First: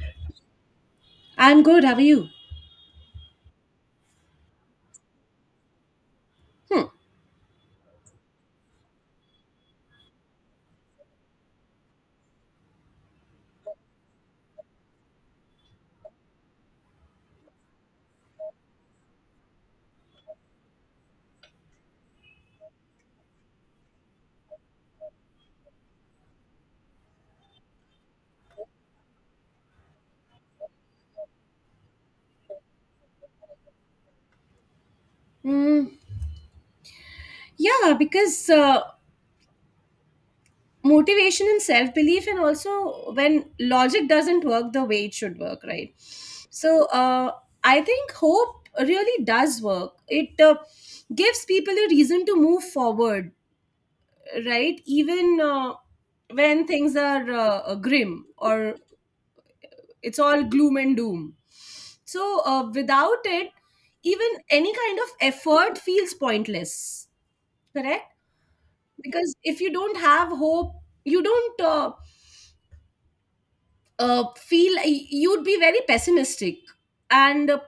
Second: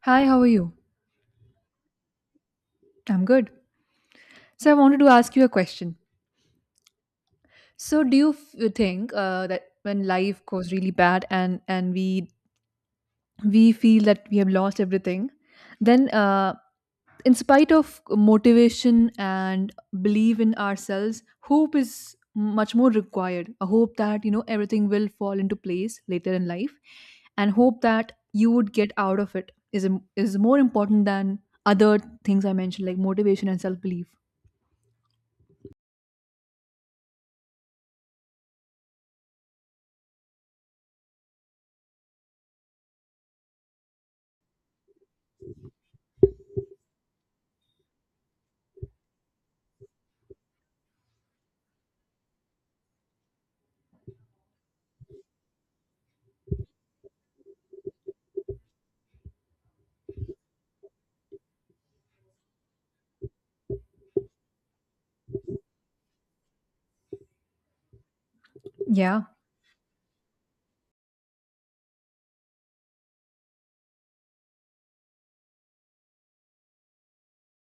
Hi, how are you? I'm good. How are you? I'm good. So, I wanted to ask you a question. Hmm. So, do you think that when life goes really bad and we feel that we have lost everything, then in spite of motivation and belief in ourselves, hope is much more required. A hope that you know everything will fall into place later in life, and hope that you would get out of it is more important than other things I mentioned like motivation and self belief. Mm, yeah, because motivation and self belief, and also when logic doesn't work the way it should work, right? So I think hope really does work. It gives people a reason to move forward, right? Even when things are grim or it's all gloom and doom. So without it, even any kind of effort feels pointless, correct? Yeah. Because if you don't have hope you don't feel you'd be very pessimistic and uh,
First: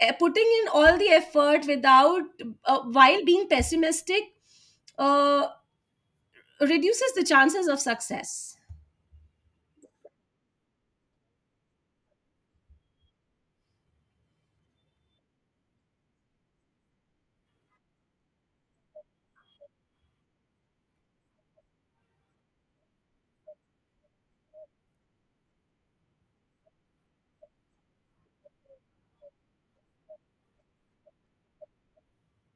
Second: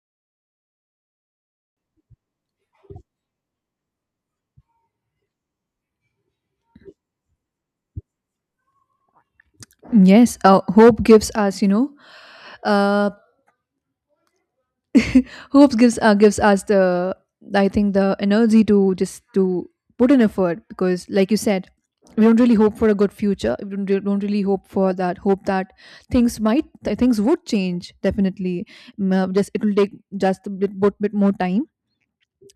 eh, putting in all the effort without while being pessimistic uh, reduces the chances of success. Yes, hope gives us, uh, hope gives us the I think the energy to just to put in effort because, like you said, we don't really hope for a good future. We don't really hope for that. Hope that things might things would change definitely. Just it will take just a bit more time.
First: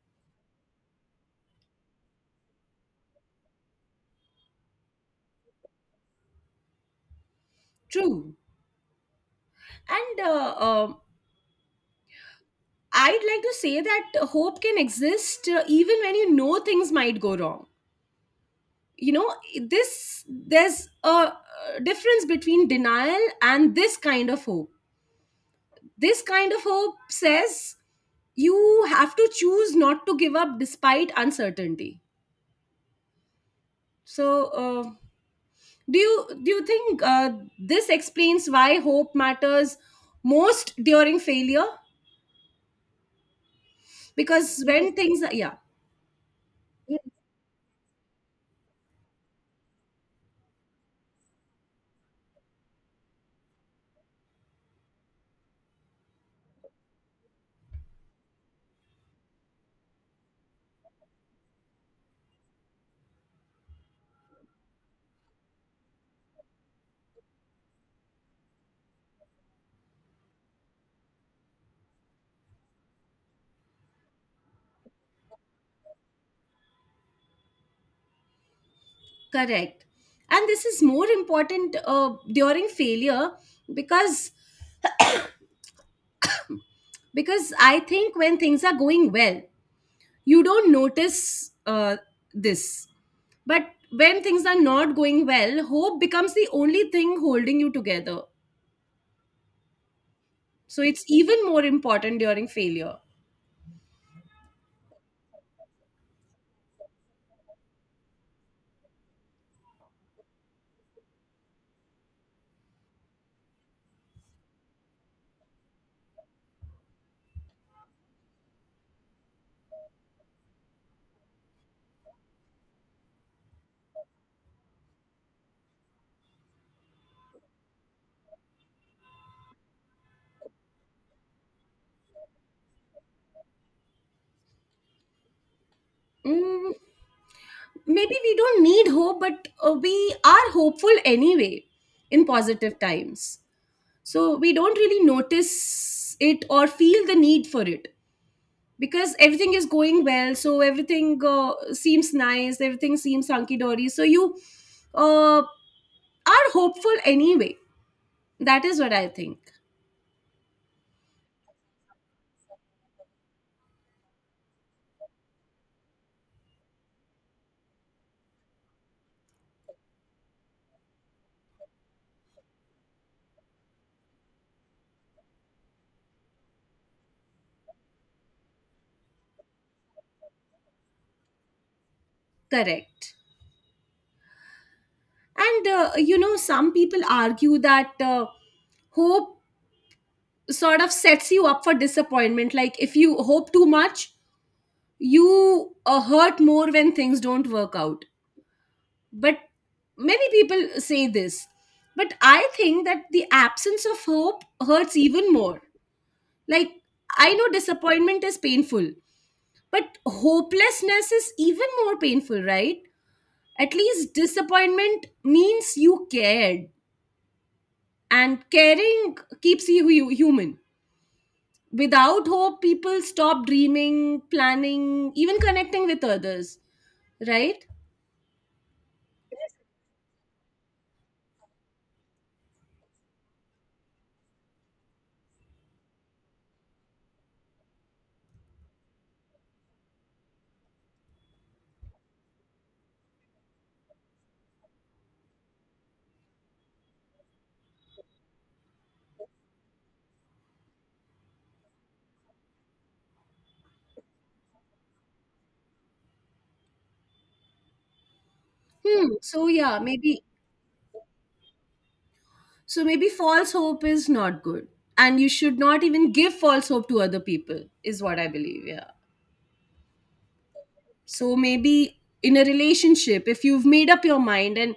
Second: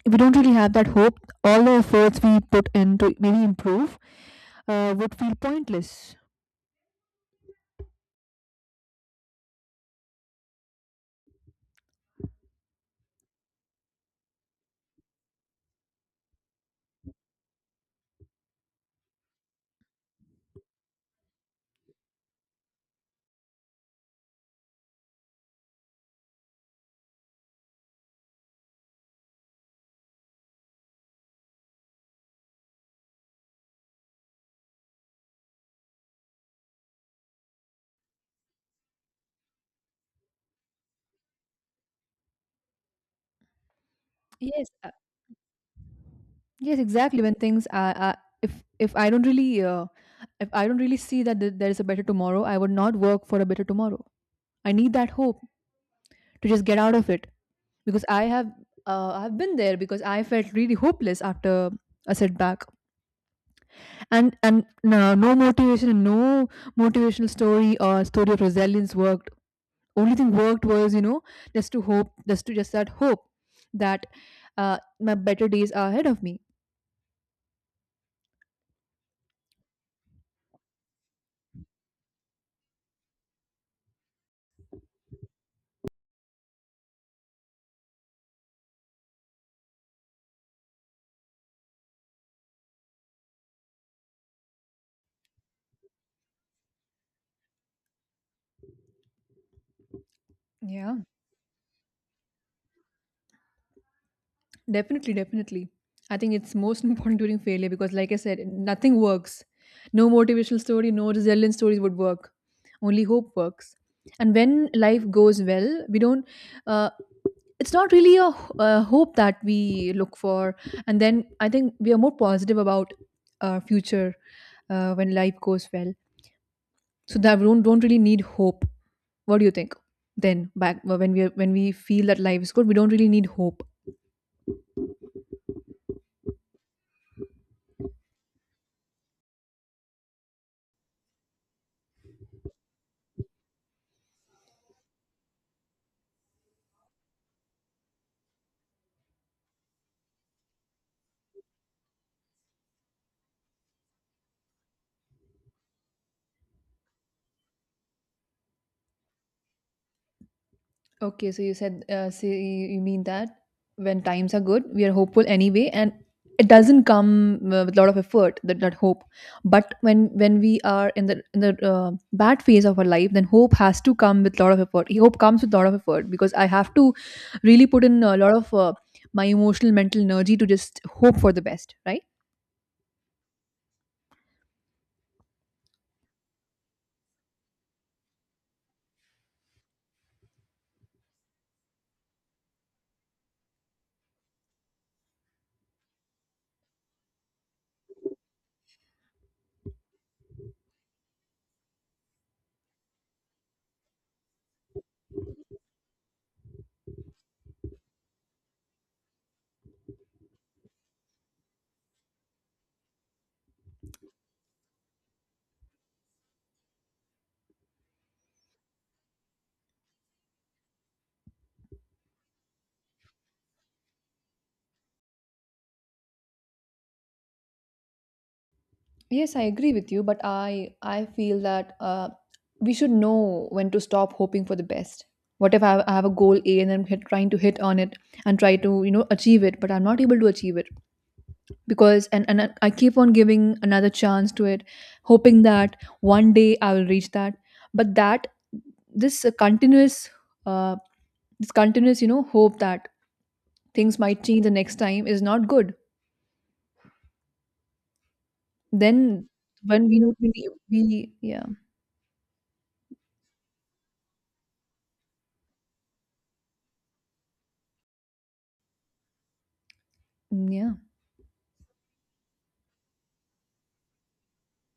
If we don't really have that hope, all the efforts we put in to maybe improve would feel pointless. True. And I'd like to say that hope can exist even when you know things might go wrong, you know, this there's a difference between denial and this kind of hope. This kind of hope says you have to choose not to give up despite uncertainty. So, do you think this explains why hope matters most during failure? Because Yes, when things are, yeah, yes, exactly. When things are, if if I don't really if I don't really see that there is a better tomorrow, I would not work for a better tomorrow. I need that hope to just get out of it because I have I've been there because I felt really hopeless after a setback. And no, no motivation and no motivational story or story of resilience worked. Only thing worked was you know just to hope just to just that hope that my better days are ahead of me. correct. And this is more important during failure because I think when things are going well you don't notice this. But when things are not going well, hope becomes the only thing holding you together. So Yeah, it's even more important during failure. definitely. I think it's most important during failure because like I said, nothing works. No motivational story, no resilience stories would work. Only hope works. And when life goes well we don't, uh, it's not really a hope that we look for. And then I think we are more positive about our future when life goes well, so that we don't really need hope. What do you think? Then back when we feel that life is good, we don't really need hope. Mm, maybe we don't need hope, but we are hopeful anyway in positive times. So we don't really notice it or feel the need for it because everything is going well. So everything seems nice, everything seems hunky dory. So you uh, are hopeful anyway. That is what I think. Okay, so you said, so you mean that when times are good, we are hopeful anyway, and it doesn't come with a lot of effort, that hope. But when we are in the bad phase of our life, then hope has to come with a lot of effort. Hope comes with a lot of effort because I have to really put in a lot of my emotional, mental energy to just hope for the best, right? Correct. And you know, some people argue that hope sort of sets you up for disappointment. Like if you hope too much, you hurt more when things don't work out. But many people say this. But I think that the absence of hope hurts even more. Like I know disappointment is painful, but hopelessness is even more painful, right? At least disappointment means you cared, and caring keeps you human. Without hope people stop dreaming, planning, even connecting with others, right? Yes, I agree with you, but I feel that we should know when to stop hoping for the best. What if I have a goal A and trying to hit on it and try to you know achieve it, but I'm not able to achieve it because and I keep on giving another chance to it, hoping that one day I will reach that. But that this continuous uh, this continuous you know hope that things might change the next time is not good. Hmm, Then so yeah, when we know maybe, we, we yeah. so maybe false hope is not good, and you should not even give false hope to other people is what I believe. Yeah. Mm, yeah. So maybe in a relationship, if you've made up your mind and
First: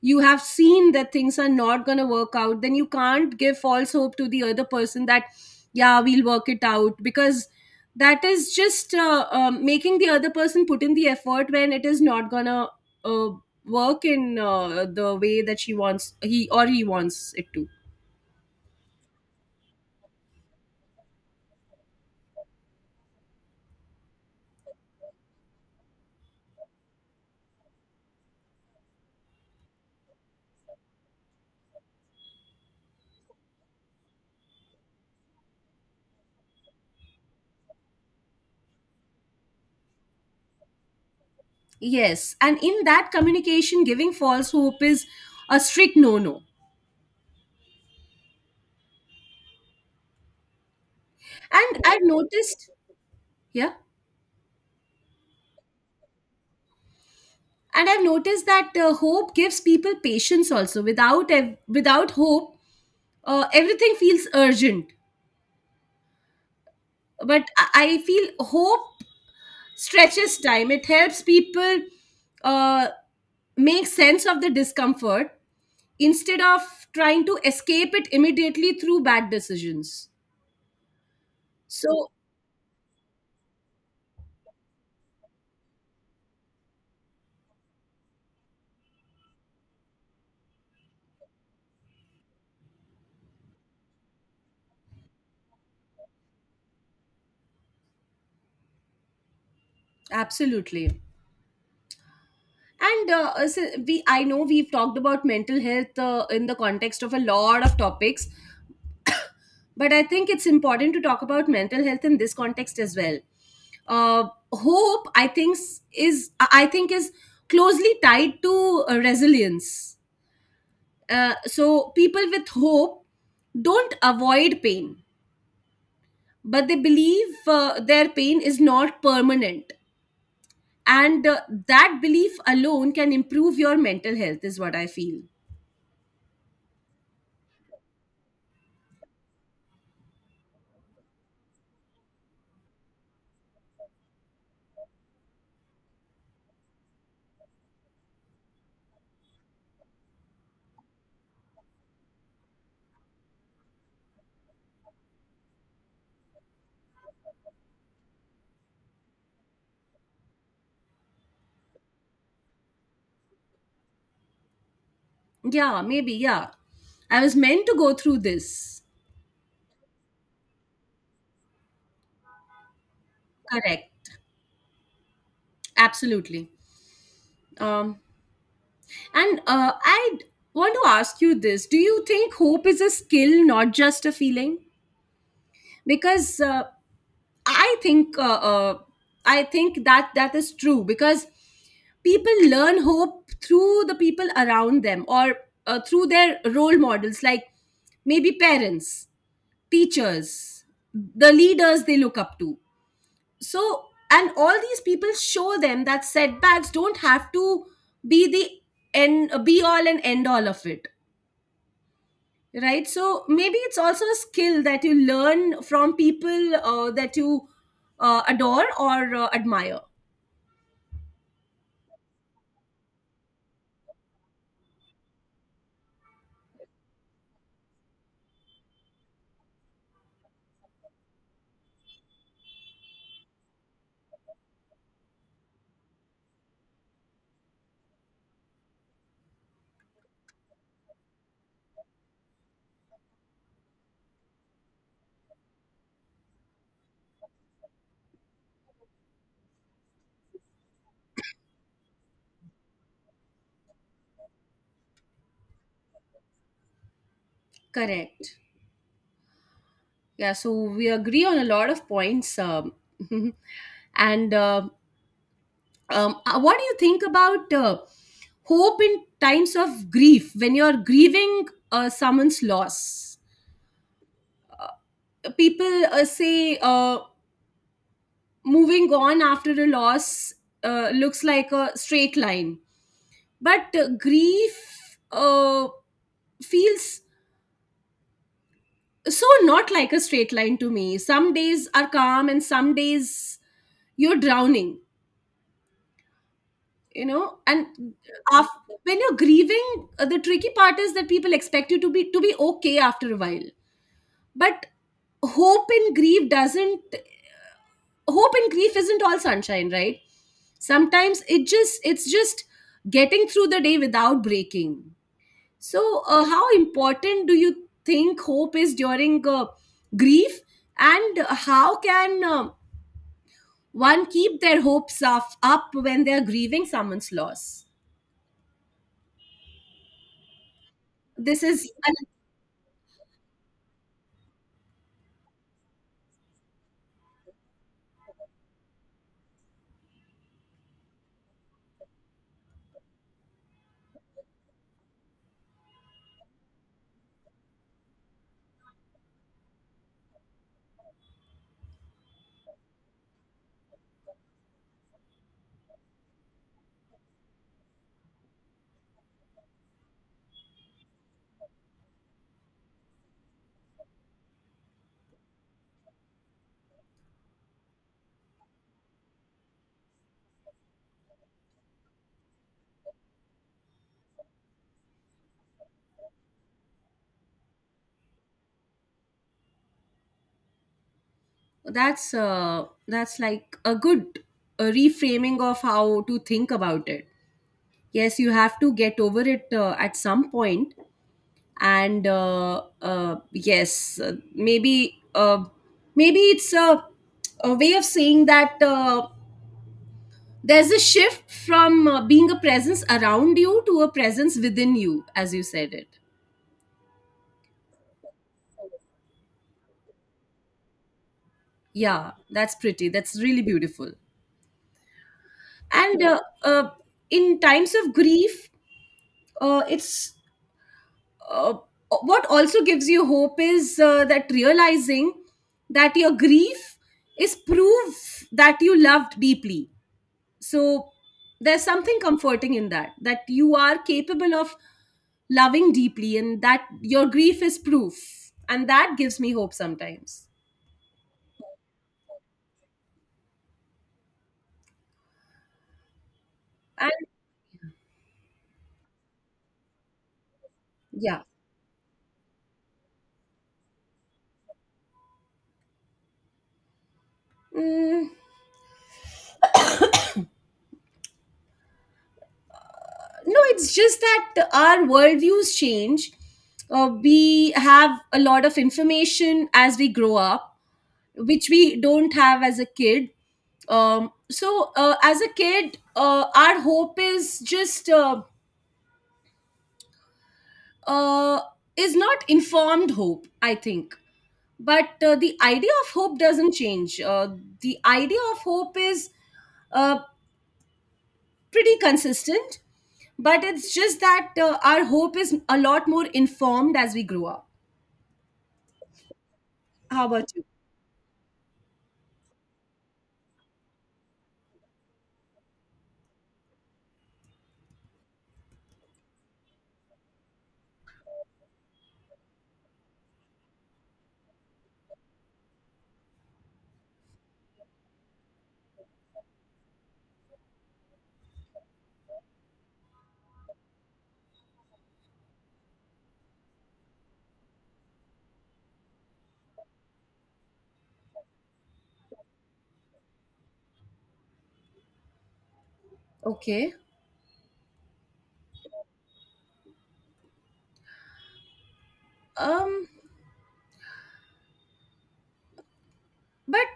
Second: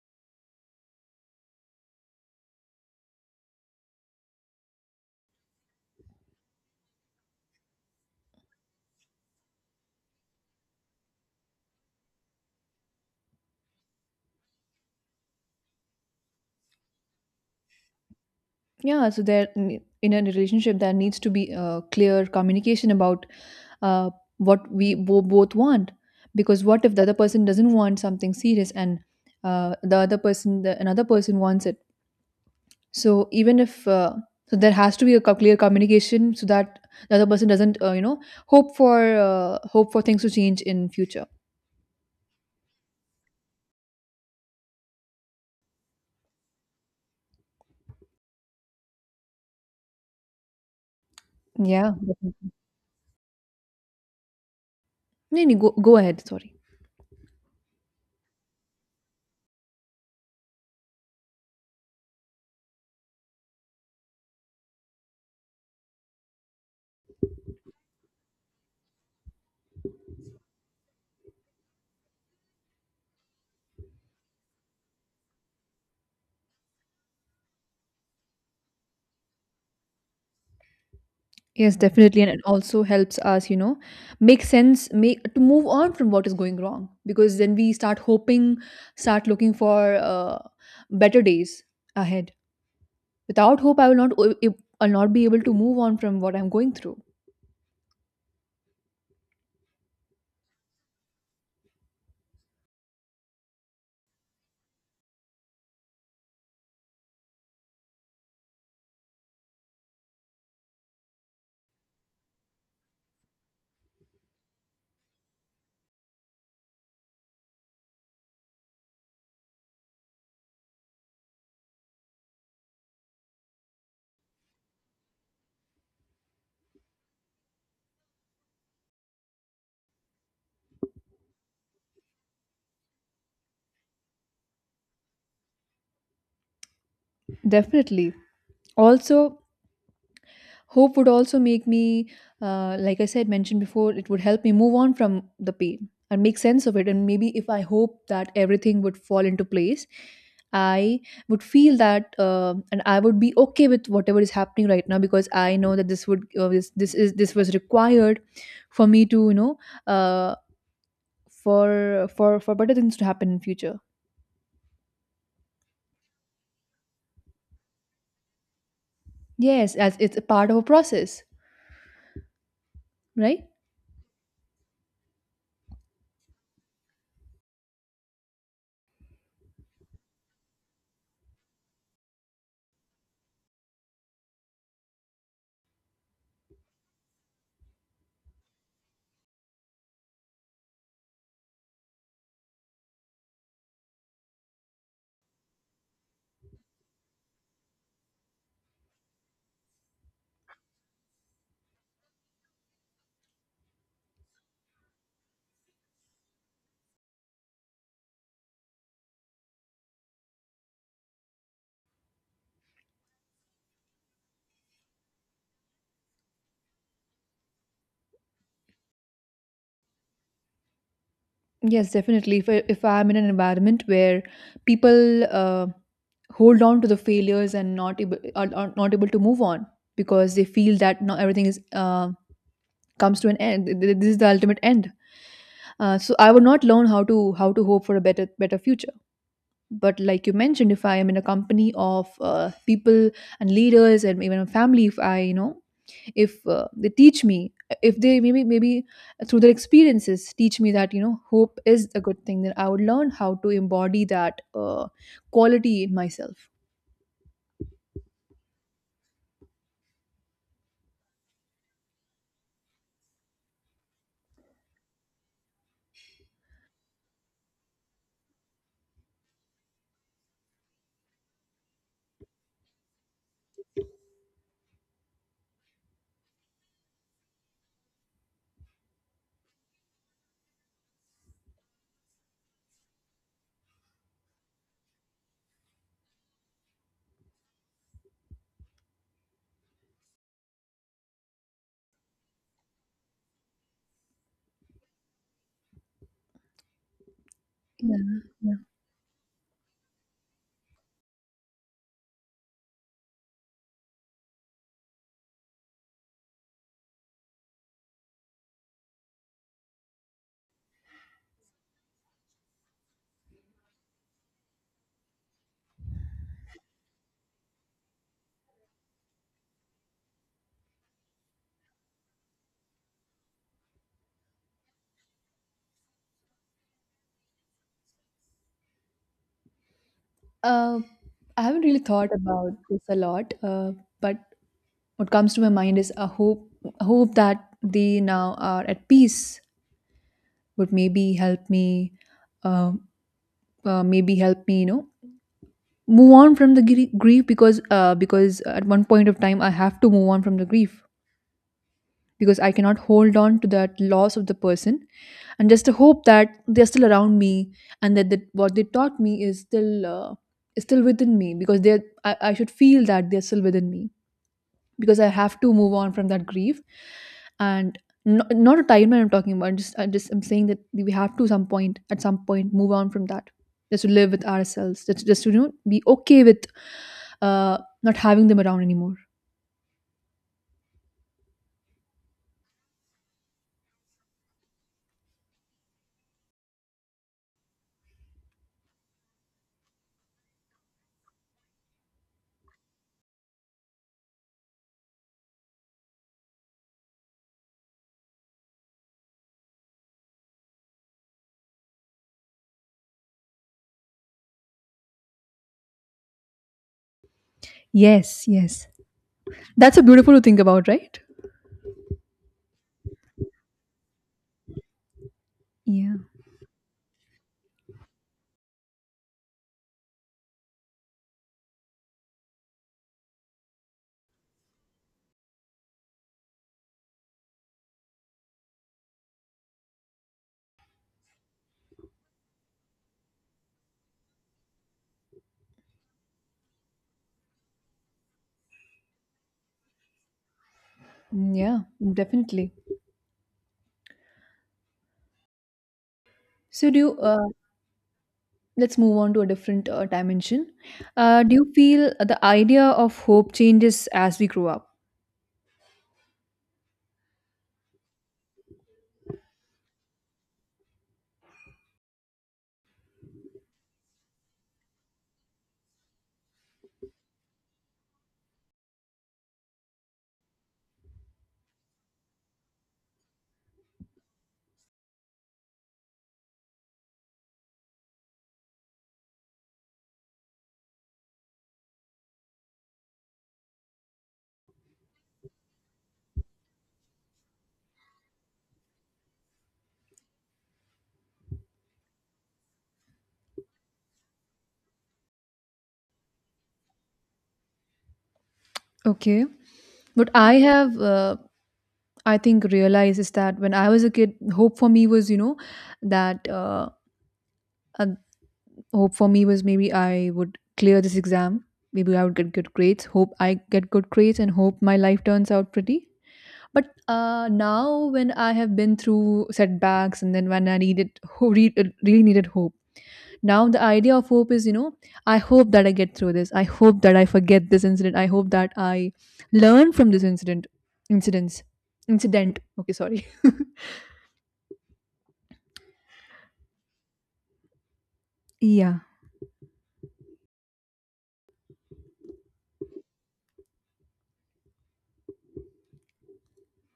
you have seen that things are not going to work out, then you can't give false hope to the other person that, yeah, we'll work it out, because that is just making the other person put in the effort when it is not going to uh, work in the way that she wants, he wants it to. Yeah, so in a relationship there needs to be a clear communication about uh, what we both want. Because what if the other person doesn't want something serious and the other person, the another person wants it? So even if so, there has to be a clear communication so that the other person doesn't, you know, hope for hope for things to change in future. Yes. And in that communication, giving false hope is a strict no no. And Yeah, I've definitely. noticed, yeah, No, no, go go ahead. Sorry. and I've noticed that hope gives people patience also. Without without hope everything feels urgent, but I feel hope stretches time. It helps people uh, make sense of the discomfort instead of trying to escape it immediately through bad decisions. Yes, So definitely, and it also helps us, you know, make sense, make to move on from what is going wrong, because then we start hoping, start looking for better days ahead. Without hope, I will not, I'll not be able to move on from what I'm going through. absolutely. And so we I know we've talked about mental health in the context of a lot of topics, but I think it's important to talk about mental health in this context as well. Hope, I think, s- is I think is closely tied to resilience. So people with hope don't avoid pain, but they believe their pain is not permanent, and that belief alone can improve your mental health. Is what I feel. Definitely. Also, hope would also make me, like I said, mentioned before, it would help me move on from the pain and make sense of it. And maybe if I hope that everything would fall into place, I would feel that, and I would be okay with whatever is happening right now because I know that this would, this this is this was required for me to, you know, uh, for for better things to happen in future. Yeah, maybe. Yeah, I was meant to go through this. Yes, as it's a part of a process, right? Correct. Absolutely. Um, And I want to ask you this. Do you think hope is a skill, not just a feeling? Because I think. Uh, uh, I think that that is true because people learn hope through the people around them or through their role models, like maybe parents, teachers, the leaders they look up to. So and all these people show them that setbacks don't have to be the end be all and end all of it, right? So maybe it's also a skill that you learn from people that you adore or admire. Yes, definitely. If I'm in an environment where people hold on to the failures and not able, are not able to move on because they feel that not everything is comes to an end. This is the ultimate end. So I would not learn how to hope for a better future. But like you mentioned, if I am in a company of people and leaders and even a family, if I you know if they teach me, if they maybe through their experiences teach me that you know hope is a good thing, then I would learn how to embody that quality in myself. Correct. Yeah, so we agree on a lot of points, and what do you think about hope in times of grief, when you're grieving someone's loss? People say moving on after a loss looks like a straight line, but grief feels so not like a straight line to me. Some days are calm and some days you're drowning, you know, and af Yeah. when you're grieving the tricky part is that people expect you to be okay after a while, but hope in grief doesn't hope in grief isn't all sunshine, right? Sometimes it's just getting through the day without breaking. So, how important do you think hope is during grief, and how can one keep their hopes up when they are grieving someone's loss? Uh, I This haven't is really thought about this a lot, but what comes to my mind is a hope that they now are at peace would uh, maybe help me, you know, move on from the grief because at one point of time I have to move on from the grief because I cannot hold on to that loss of the person, and just the hope that they're still around me and that the, what they taught me is still within me because they I should feel that they're still within me because I have to move on from that grief. And not, not a timeline I'm talking about. Just I just I'm saying that we have to some point at some point move on from that. Just to live with ourselves. Just to you know be okay with not having them around anymore. That's like a good reframing of how to think about it. Yes, you have to get over it at some point, and yes, maybe maybe it's a way of saying that. There's a shift from being a presence around you to a presence within you, as you said it. Yes, yes. That's a beautiful to think about, right? Yeah, that's pretty. That's really beautiful. Yeah. And in times of grief, it's uh, what also gives you hope is that realizing that your grief is proof that you loved deeply. So there's something comforting in that, that you are capable of loving deeply and that your grief is proof, and that gives me hope sometimes. Mm, yeah, definitely. So, do And you, let's move on to a different dimension. Yeah. Do you feel the idea of hope changes as we grow up? Mm, no, it's just that our worldviews change. We have a lot of information as we grow up which we don't have as a kid. So as a kid our hope is just uh, is not informed hope, I think. But the idea of hope doesn't change. The idea of hope is uh, pretty consistent, but it's just that our hope is a lot more informed as we grow up. Okay. How But about I you? have I think realizes that when I was a kid, hope for me was you know that uh, hope for me was maybe I would clear this exam, maybe I would get good grades. Hope I get good grades and hope my life turns out pretty. But now when I have been through setbacks and then when I needed really needed hope, now the idea of hope is you know I hope that I get through this. I hope that I forget this incident. I hope that I learn from this incidents incident. Okay, sorry. Okay. Yeah, Um, but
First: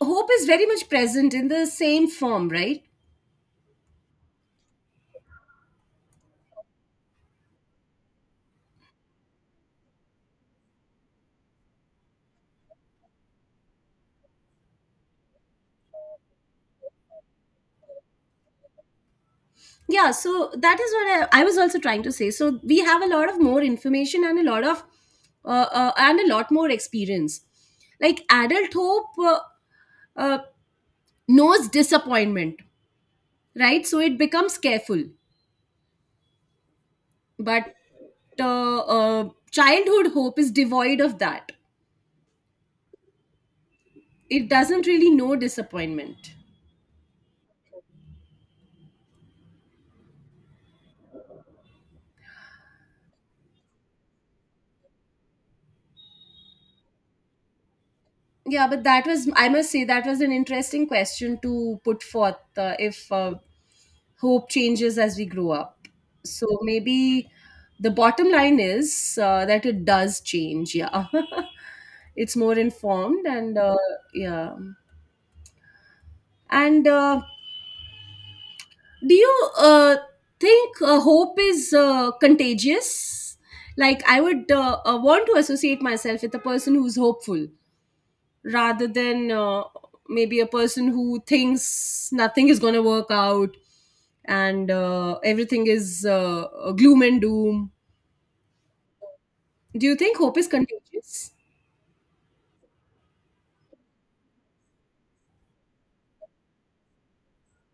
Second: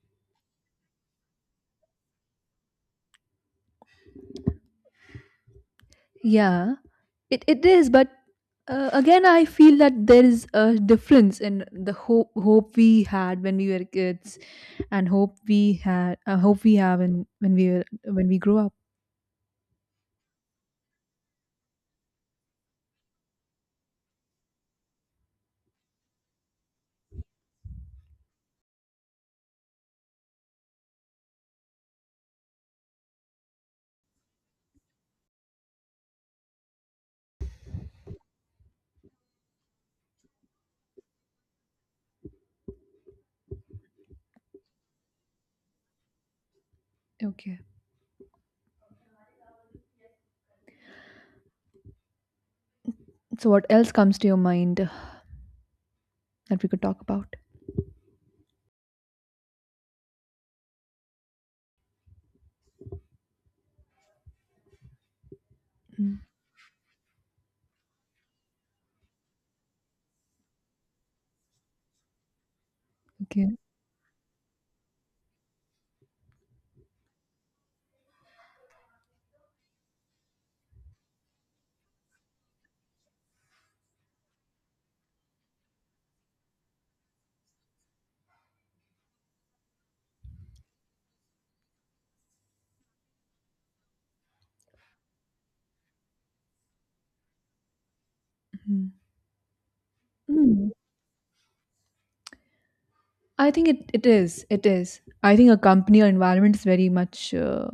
hope is very much present in the same form, right? yeah, it is. But again, I feel that there is a difference in the hope we had when we were kids, and hope we have in when we were when we grew up. Yeah, so that is what I was also trying to say. So we have a lot of more information and a lot of and a lot more experience. Like adult hope uh, knows disappointment, right? So it becomes careful. But childhood hope is devoid of that. It doesn't really know disappointment. Okay. So what else comes to your mind that we could talk about? Yeah, but that was, I must say, that was an interesting question to put forth, if hope changes as we grow up. Mm, So maybe the bottom line is that it does change. Yeah. It's more informed, and okay. Yeah. And do you think hope is contagious? Like, I would want to associate myself with a person who's hopeful rather than maybe a person who thinks nothing is going to work out, and everything is gloom and doom. Mhm. Do you think hope is Mm. contagious? I think it is. It is. I think a company or environment is very much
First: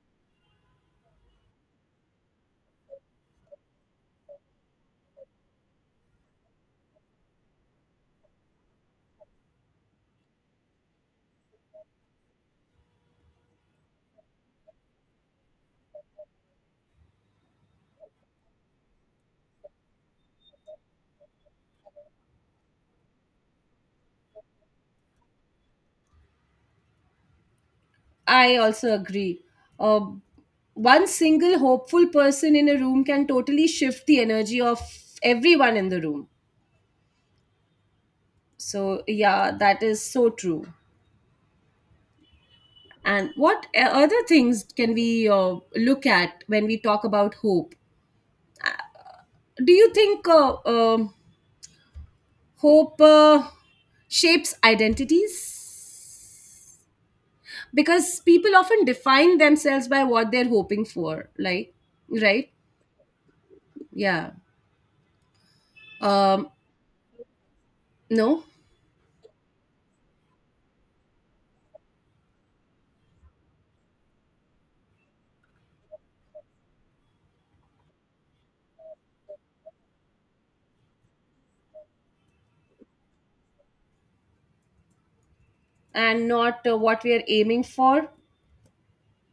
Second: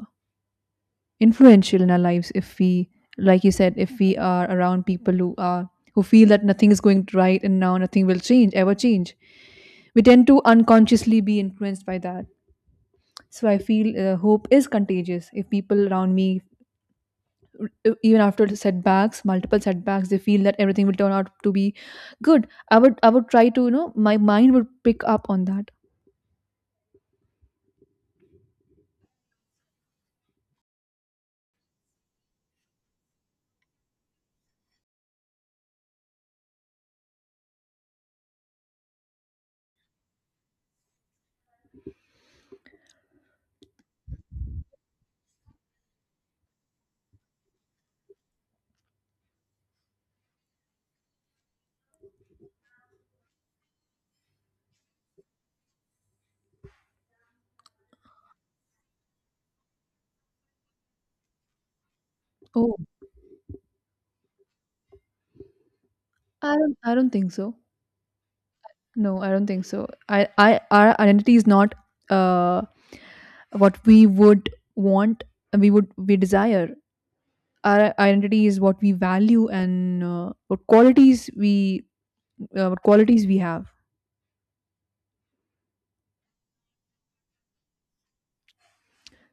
influential in our lives. If we like you said if we are around people who are who feel that nothing is going right and now nothing will change ever change, we tend to unconsciously be influenced by that. So I feel hope is contagious. If people around me, even after setbacks multiple setbacks they feel that everything will turn out to be good, I would try to you know my mind would pick up on that. I also agree. Uh, One single hopeful person in a room can totally shift the energy of everyone in the room. So, yeah, that is so true. And what other things can we look at when we talk about hope? Do you think hope shapes identities, because people often define themselves by what they're hoping for, like, right? Oh, Yeah. Um, I don't think so. no, No, I don't think so. I our identity is not uh, what we would want and we desire. Our identity is what we value and what qualities we have. and not what we are aiming for.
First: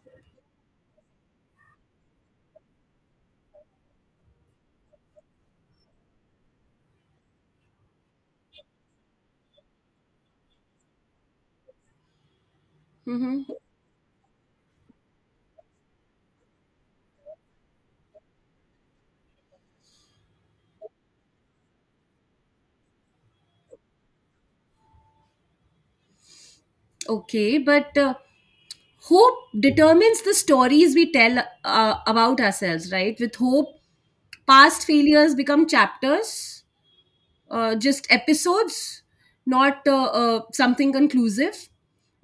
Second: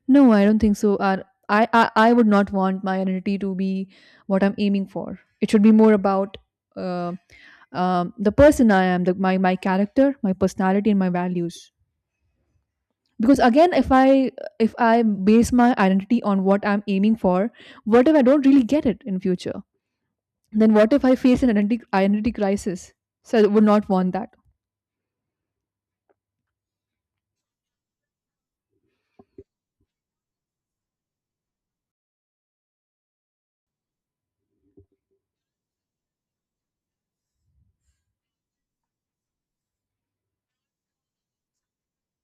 No, I don't think so. I would not want my identity to be what I'm aiming for. It should be more about uh, the person I am, my my character, my personality, and my values. Because Hmm. again if I base my identity on what I'm aiming for, what if I don't really get it in future? Then what if I face an identity crisis? So I would not want that. Okay, but hope determines the stories we tell about ourselves, right? With hope, past failures become chapters, just episodes, not something conclusive.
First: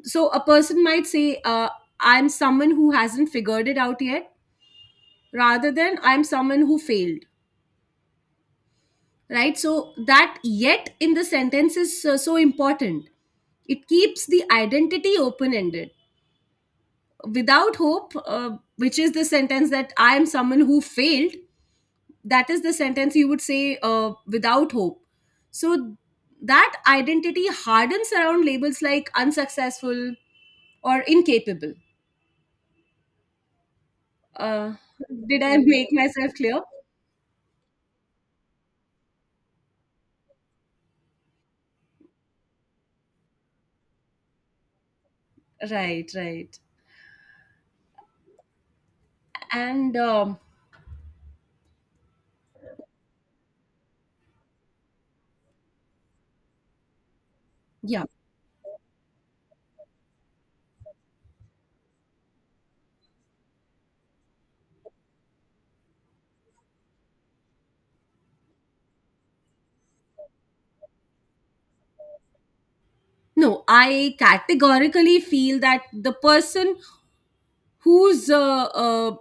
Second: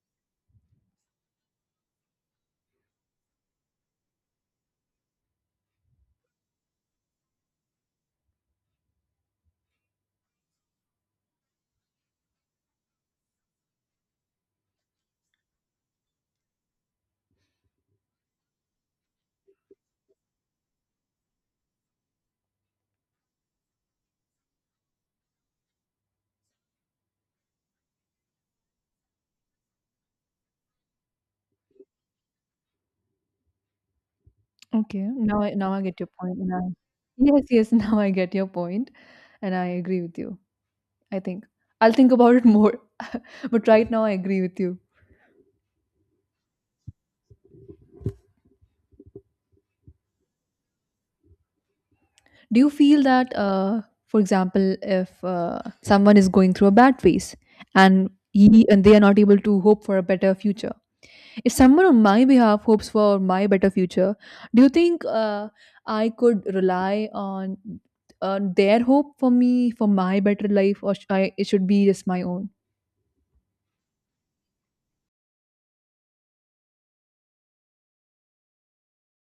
So a person might say, I'm someone who hasn't figured it out yet, rather than I'm someone who failed, right? So that yet in the sentence is so important. It keeps the identity open ended. Without hope, which is the sentence that I am someone who failed, that is the sentence you would say without hope. So that identity hardens around labels like unsuccessful or incapable. Uh, Okay, did I now I make get your myself point and clear? yes, yes, now I get your point and I agree with you. I think I'll think about it more. But right now I agree with you. Right, right. And Do you feel that for example if someone is going through a bad phase yeah, and he and they are not able to hope for a better future, if someone on my behalf hopes for my better future, do you think I could rely on their hope for me for my better life or it should be just my own? no, I categorically feel that the person who's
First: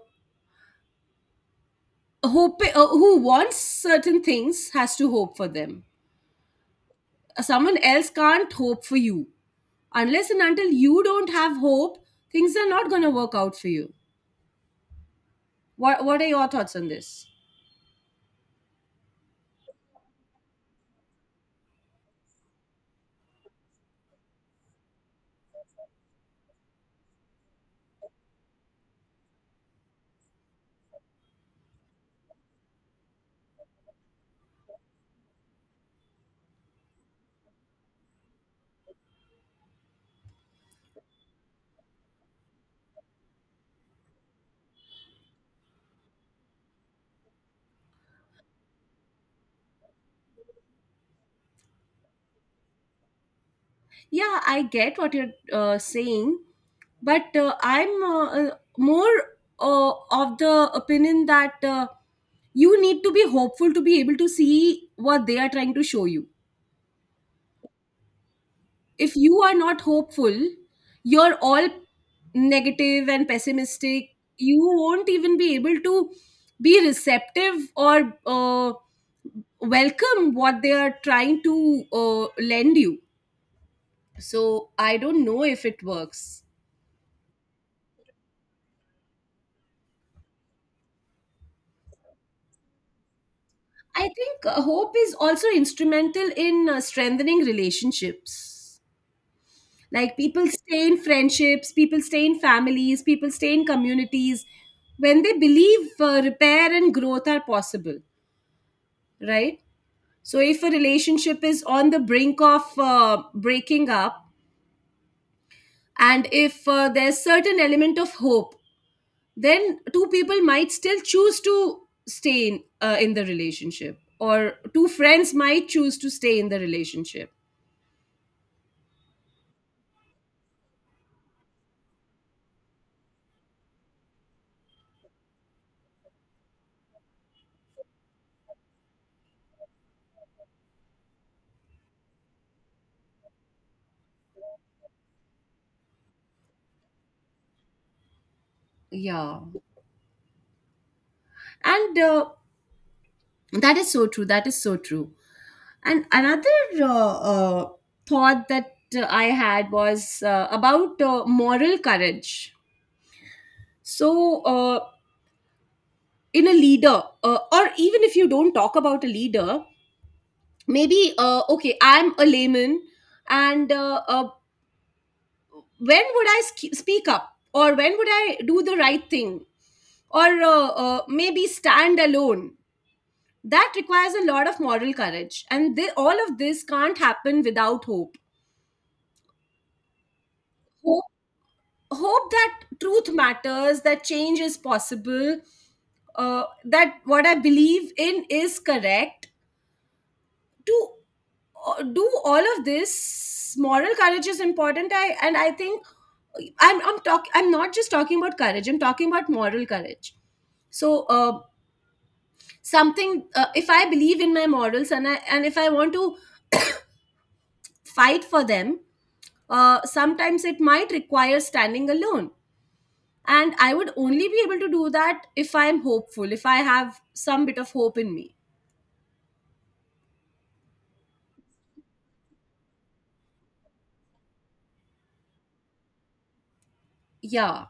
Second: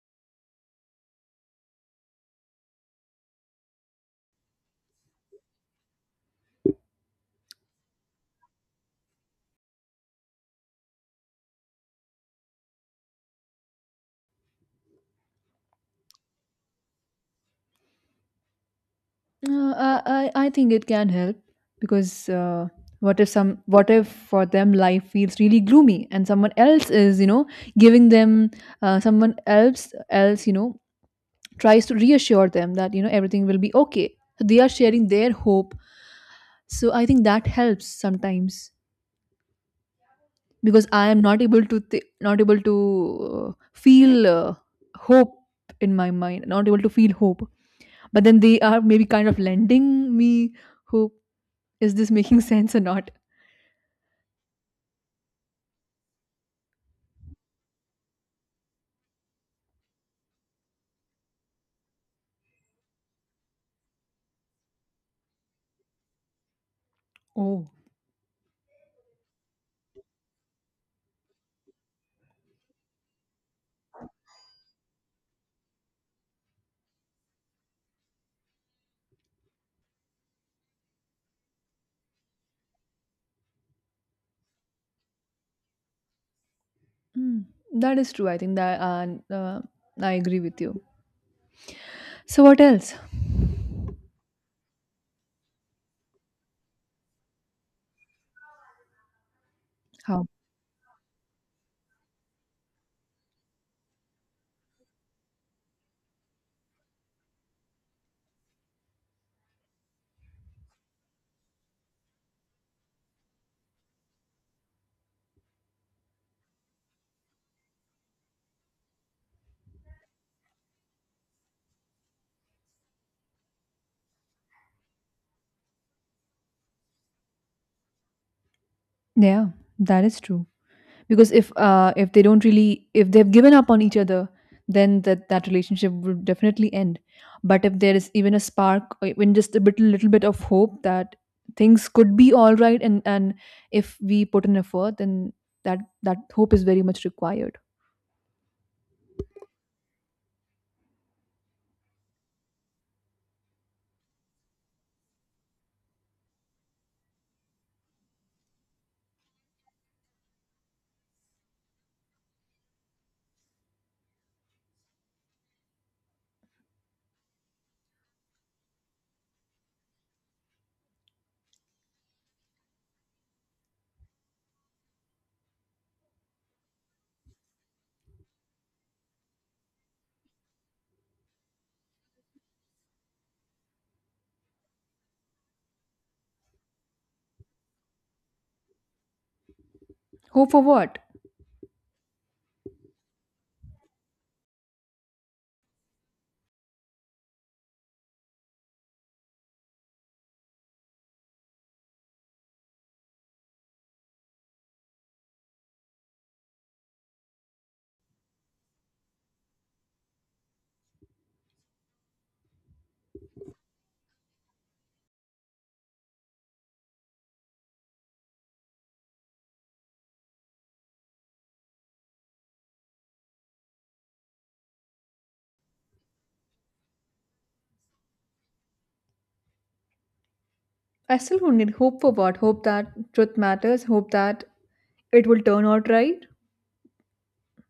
hope who wants certain things has to hope for them. Someone else can't hope for you unless and until you don't have hope. Things are not gonna work out for you. What are your thoughts on this? I think it can help because what if for them life feels really gloomy and someone else is you know giving them someone else else you know tries to reassure them that you know everything will be okay. So they are sharing their hope. So I think that helps sometimes because I am not able to not able to feel hope in my mind, not able to feel hope. But then they are maybe kind of lending me hope. Is this making sense or not? Yeah, I get what you're saying, but I'm more of the opinion that you need to be hopeful to be able to see what they are trying to show you. Oh, If you are not hopeful, you're all negative and pessimistic. You won't even be able to be receptive or welcome what they are trying to lend you. So I don't know if it works. mm, that is true. I think that uh, I agree with you. So what else? I think hope is also instrumental in strengthening relationships. Like How? people stay in friendships, people stay in families, people stay in communities when they believe repair and growth are possible, right? So if a relationship is on the brink of breaking up and if there's certain element of hope, then two people might still choose to stay in the relationship or two friends might choose to stay in the relationship. Yeah, that is true. Because if they don't really if they've given up on each other, then that relationship would definitely end. But if there is even a spark, or even just a bit little bit of hope that things could be all right, and if we put in effort, then that hope is very much required. Yeah. And that is so true. That is so true. And another uh, uh, thought that I had was about moral courage. So, in a leader, or even if you don't talk about a leader, maybe, okay, I'm a layman, and when would I speak up? Or when would I do the right thing? Or maybe stand alone? That requires a lot of moral courage, and they, all of this can't happen without hope. Hope for what? Hope, hope that truth matters, that change is possible, that what I believe in is correct. To do all of this, moral courage is important. I and I think I'm talk I'm not just talking about courage, I'm talking about moral courage. So something, if I believe in my morals and and if I want to fight for them. Sometimes it might require standing alone. And I would only be able to do that if I'm hopeful, if I have some bit of hope in me. I still don't need hope for what? Hope that truth matters, hope that it will turn out right. Yeah.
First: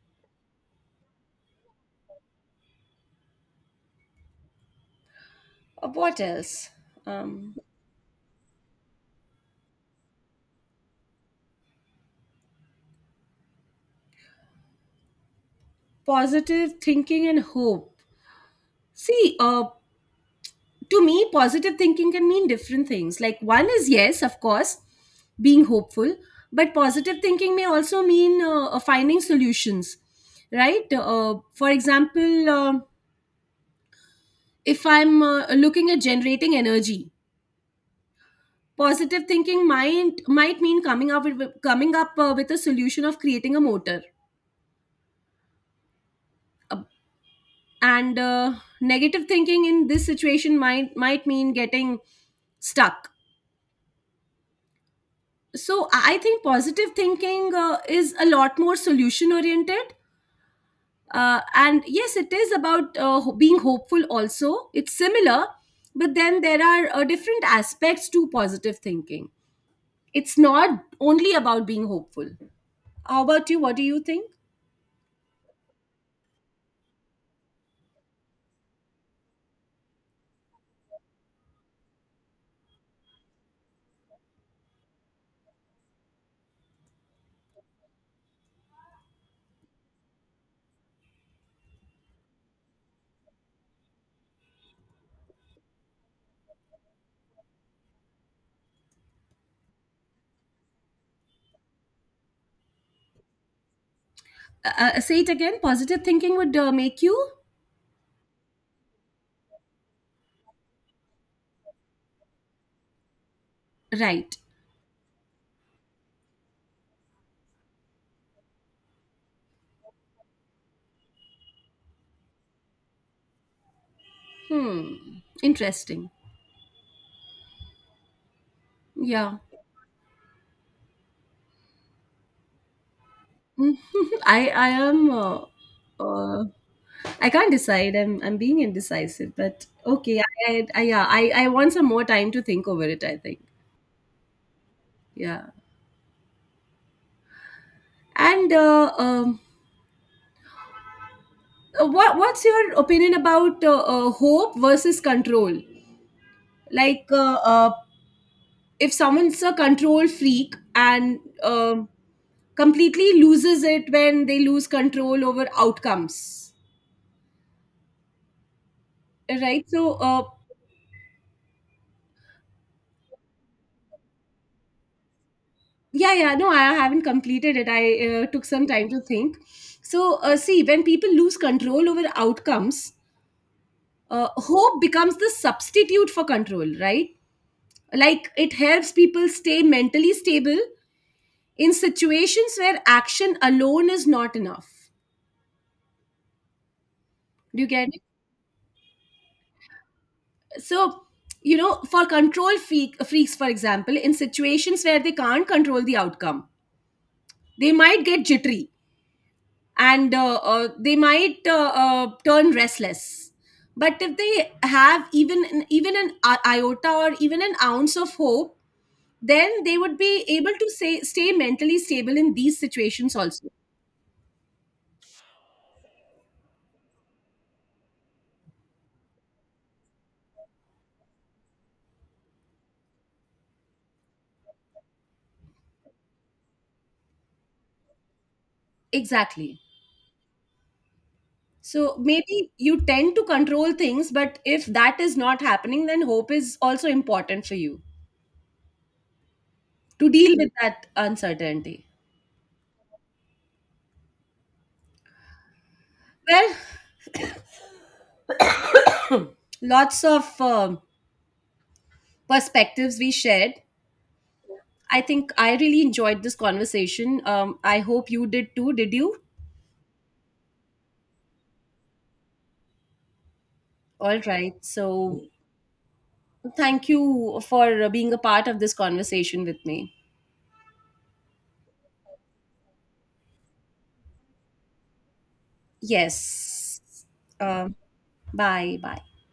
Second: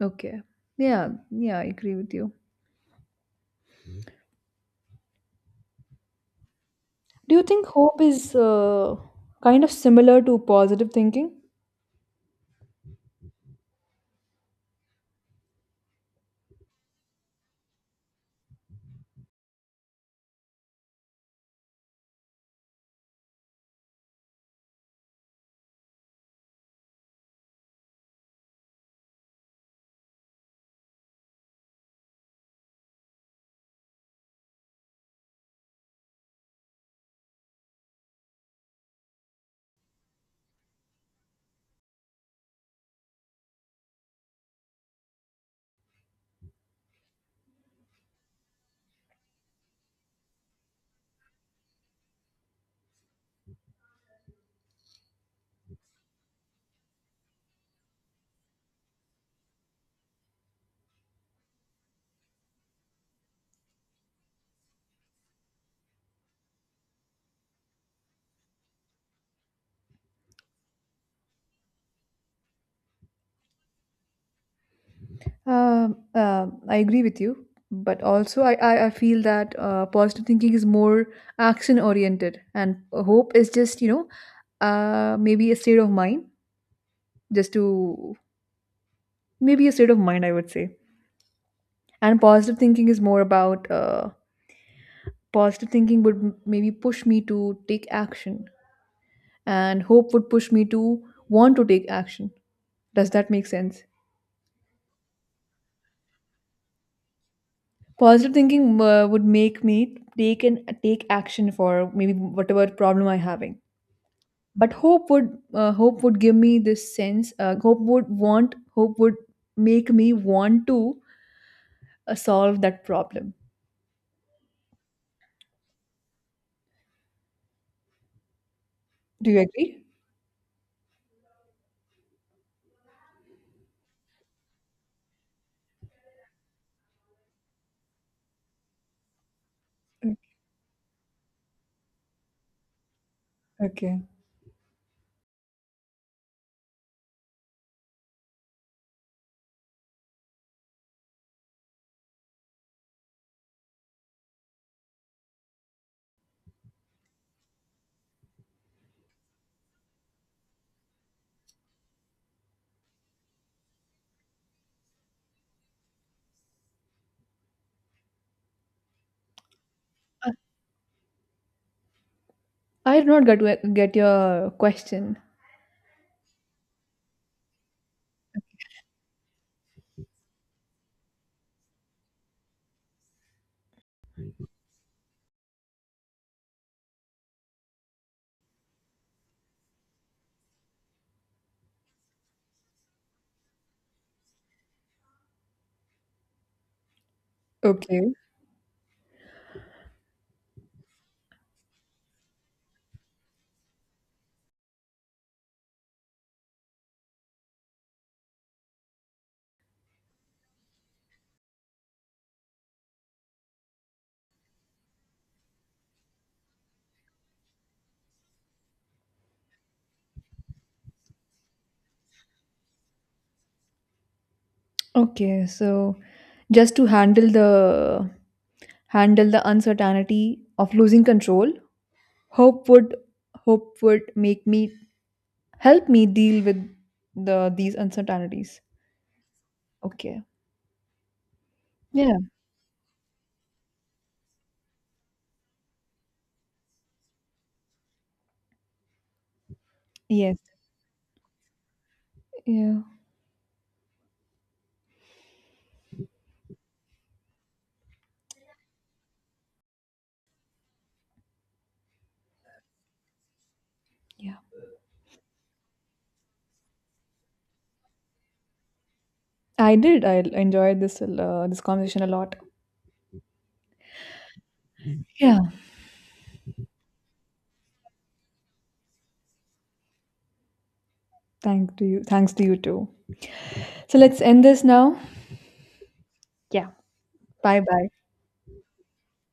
Okay. Yeah, yeah, I agree with you. What else? Do you Um, think hope is kind of similar to positive thinking? Positive thinking and hope. See, to me, positive thinking can mean different things. Like, one is yes, of course, being hopeful, but positive thinking may also mean finding solutions, right? For example, um, if I'm looking at generating energy, positive thinking might mean coming up with a solution of creating a motor. Uh, and Negative thinking in this situation might mean getting stuck. So I think positive thinking is a lot more solution oriented. And yes, it is about being hopeful also. It's similar, but then there are different aspects to positive thinking. It's not only about being hopeful. How about you? What do you think? I agree with you, but also I feel that positive thinking is more action oriented, and hope is just, you know, maybe a state of mind, just to maybe a state of mind, I would say. And positive thinking is more about positive thinking would maybe push me to take action, and hope would push me to want to take action. Does that make sense? Say it again, positive thinking would make you. Positive thinking would make me take action for maybe whatever problem I'm having. Right. But hope would give me this sense. Hope would want. Hope would make me want to solve that problem. Hmm, interesting. Do Yeah. you agree? Mhm. I am uh, I can't decide, I'm being indecisive, but Mm, okay, I yeah, I want some more time to think over it, I think. okay. Yeah. And what what's your opinion about hope versus control, like if someone's a control freak and um completely loses it when they lose control over outcomes, right? So I did not get your question. yeah, yeah, no I haven't completed it, I took some time to think. So see, when people lose control over outcomes, hope becomes the substitute for control, right? Like it helps people stay mentally stable in situations where action alone is not enough. Do you get it? Okay. So you know, for freaks for example, in situations where they can't control the outcome, they might get jittery, and they might turn restless. But if they have even an iota or even an ounce of hope, then they would be able to stay mentally stable in these situations also. Okay, so just to handle the uncertainty of losing control, hope would make me help me deal with these uncertainties. Exactly. Okay. So Yeah. maybe you tend to control things, but if that is not happening, then hope is also important for you to Yes. deal with that uncertainty. Yeah. Well, lots of perspectives we shared. Yeah, I think I really enjoyed this conversation. I hope you did too. Did you? I did. I enjoyed this this conversation a lot. All right. So Yeah, thank you for being a part of this conversation with me. thank to you, thanks to you too. So let's end this now. Yes. Bye Um bye. Bye. Bye.